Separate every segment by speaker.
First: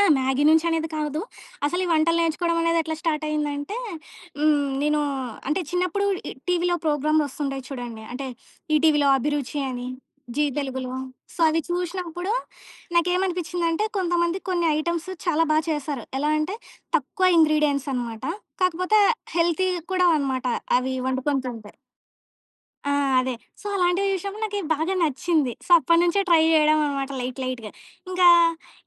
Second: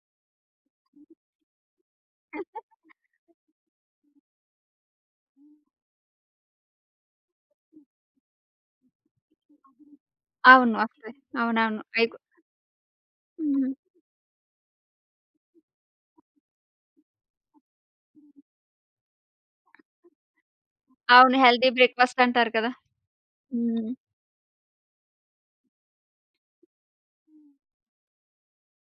Speaker 1: ఆ! మ్యాగీ నుంచి అనేది కాదు. అసలు ఈ వంటలు నేర్చుకోవడమానేది ఎట్లా స్టార్ట్ అయిందంటే హ్మ్, నేను అంటే చిన్నప్పుడు ఈ టీవీలో ప్రోగ్రాములు ఒస్తుంటాయి చూడండి. అంటే ఈటీవీలో అభిరుచి అని, జీ
Speaker 2: అవును.
Speaker 1: తెలుగులో.
Speaker 2: వాస్తవమే.
Speaker 1: సో, అవి
Speaker 2: అవునవును. అయికు
Speaker 1: చూశినప్పుడు
Speaker 2: హుహు.
Speaker 1: నాకేమనిపించిందంటే కొంతమంది కొన్ని ఐటెమ్స్ చాలా బా చేశారు. ఎలా అంటే తక్కువ ఇంగ్రీడియెంట్స్ అనమాట. కాకపోతే హెల్తీ కూడా అనమాట అవి
Speaker 2: అవును.
Speaker 1: వండుకొని
Speaker 2: హెల్తీ
Speaker 1: తింటే.
Speaker 2: బ్రేక్ఫాస్ట్ అంటారు కదా!
Speaker 1: ఆ! అదే. సో,
Speaker 2: హ్మ్.
Speaker 1: అలాంటివి చూశినప్పుడు నాకి బాగా నచ్చింది. సో, అప్పటినుంచే ట్రై జేయడం అన్నమాట లైట్ లైట్‌గా. ఇంకా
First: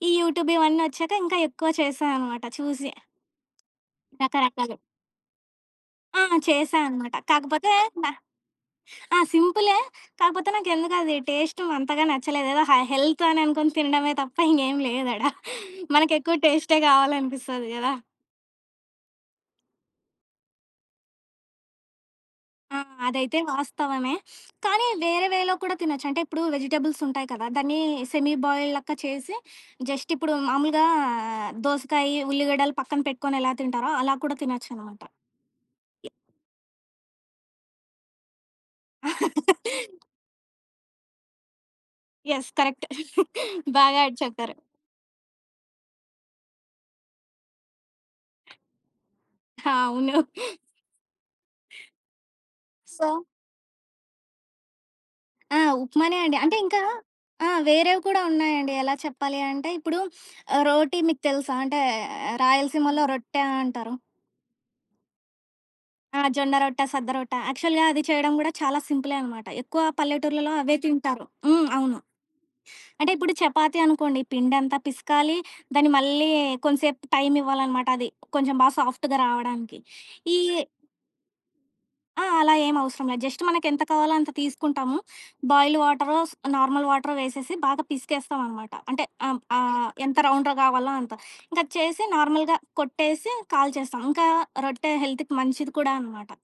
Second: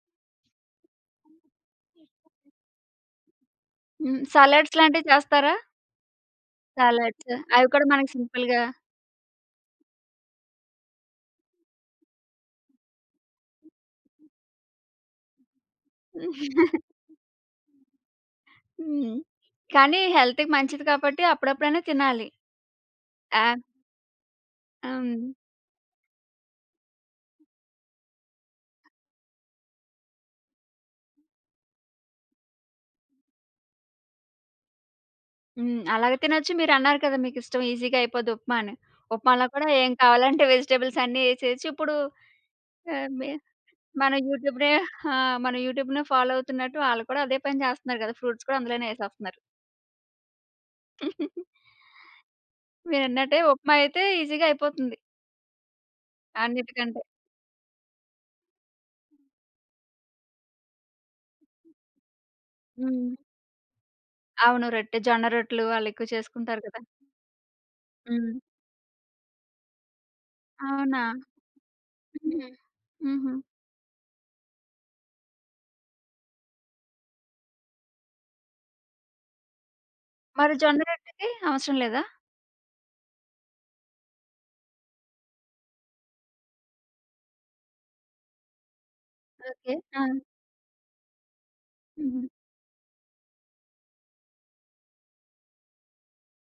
Speaker 1: ఈ యూట్యూబ్ ఇవన్నీ ఒచ్చాక ఇంకా ఎక్కువ చేశా అన్నమాట చూసి.
Speaker 2: హ్మ్. సలాడ్స్
Speaker 1: రకరకాలు.
Speaker 2: లాంటివి చేస్తారా?
Speaker 1: ఆ! చేసా అనమాట.
Speaker 2: సలాడ్స్ అవి
Speaker 1: కాకపోతే
Speaker 2: కూడా
Speaker 1: న
Speaker 2: మనకి సింపుల్‌గా
Speaker 1: ఆ! సింపులే. కాకపోతే నాకు ఎందుకో అది టేస్టు అంతగా నచ్చలేదు. ఏదో హై హెల్త్ అని అనుకోని తినడమే తప్ప ఇంగేం లేదాడ. మనకెక్కువ టేస్టే గావాలనిపిస్తది గదా!
Speaker 2: హ్మ్. కానీ హెల్త్‌కి మంచిది కాబట్టి అప్పుడప్పుడైనా తినాలి.
Speaker 1: ఆ! అదైతే
Speaker 2: ఆ!
Speaker 1: వాస్తవమే. కానీ వేరే
Speaker 2: అవును.
Speaker 1: వేలో కూడా తినొచ్చు. అంటే ఇప్పుడు వెజిటబుల్స్ ఉంటాయి కదా! దాన్ని సెమీ బాయిల్డ్ లెక్క చేసి జస్ట్ ఇప్పుడు మామూలుగా దోసకాయ, ఉల్లిగడ్డలు పక్కన పెట్టుకొని ఎలా తింటారో అలా కూడా తినొచ్చనమాట.
Speaker 2: హ్మ్.
Speaker 1: యాహ్!
Speaker 2: అలాగే తినొచ్చు. మీరు అన్నారు కదా! మీకు ఇష్టం ఈసీగా అయిపోద్ది ఉప్మా అని. ఉప్మాలో కూడా ఏం కావాలంటే వెజిటబుల్స్ అన్ని ఎసేయొచ్చు. ఇప్పుడు
Speaker 1: యెస్. కరెక్ట్.
Speaker 2: ఎ బి
Speaker 1: బాగా
Speaker 2: మన
Speaker 1: ఆడి చెప్తారు.
Speaker 2: యూట్యూబ్ రె ఆ! యూట్యూబ్‌నే ఫాలో అవుతున్నట్టు వాళ్ళు కూడా అదే పని చేస్తున్నారు గదా! ఫ్రూట్స్ కూడా అందులోనే ఏసేస్తున్నారు.
Speaker 1: ఆ! అవును. సో
Speaker 2: మీరన్నట్టే ఉప్మా అయితే ఈసీగా అయిపోతుంది.
Speaker 1: ఆ! ఉప్మానే అండి. అంటే ఇంకా
Speaker 2: అన్నికంటే.
Speaker 1: ఆ! వేరేవి కూడా ఉన్నాయండి. ఎలా చెప్పాలి అంటే ఇప్పుడు ఆహ్, రోటి మీకు తెలుసా? అంటే 'రాయలసీమలో'
Speaker 2: హ్మ్.
Speaker 1: రొట్టె అంటారు.
Speaker 2: అవును. రొట్టె, జొన్న రొట్టెలు వాళ్ళెక్కువ
Speaker 1: ఆ! జొన్న
Speaker 2: చేసుకుంటారు గదా!
Speaker 1: రొట్ట, సద్దరొట్టా. యాక్చువల్‌గా అది చేయడం
Speaker 2: హ్మ్.
Speaker 1: కూడా చాలా సింపులే అనమాట. ఎక్కువ పల్లెటూర్లలో అవే
Speaker 2: అవునా?
Speaker 1: తింటారు. హ్మ్. అవును.
Speaker 2: హుహు.
Speaker 1: అంటే
Speaker 2: హుహు.
Speaker 1: ఇప్పుడు చపాతీ అనుకోండి పిండంత పిసకాలి, దాన్ని మళ్ళీ కొంచెంసేపు టైం ఇవ్వాలన్నమాట అది. కొంచెం బాగా సాఫ్ట్‌గా రావడానికి. ఈ
Speaker 2: మరి జొన్న రొట్టెకి అవసరం లేదా?
Speaker 1: ఆ! అలా ఏం అవసరం లేదు. జస్ట్ మనకెంత కావాలో అంత తీసుకుంటాము. బాయిల్డ్ వాటరో స్ నార్మల్ వాటరో వేసేసి బాగా పిసికేస్తామన్నమాట. అంటే అ
Speaker 2: ఓకే.
Speaker 1: ఆహ్
Speaker 2: ఆ!
Speaker 1: ఎంత రౌండ్‌గా గావాలో అంత. ఇంకా చేసి
Speaker 2: హుహు.
Speaker 1: నార్మల్‌గా కొట్టేసి కాల్చేస్తాం. ఇంకా రొట్టె హెల్త్‌కి మంచిది కూడా అనమాట.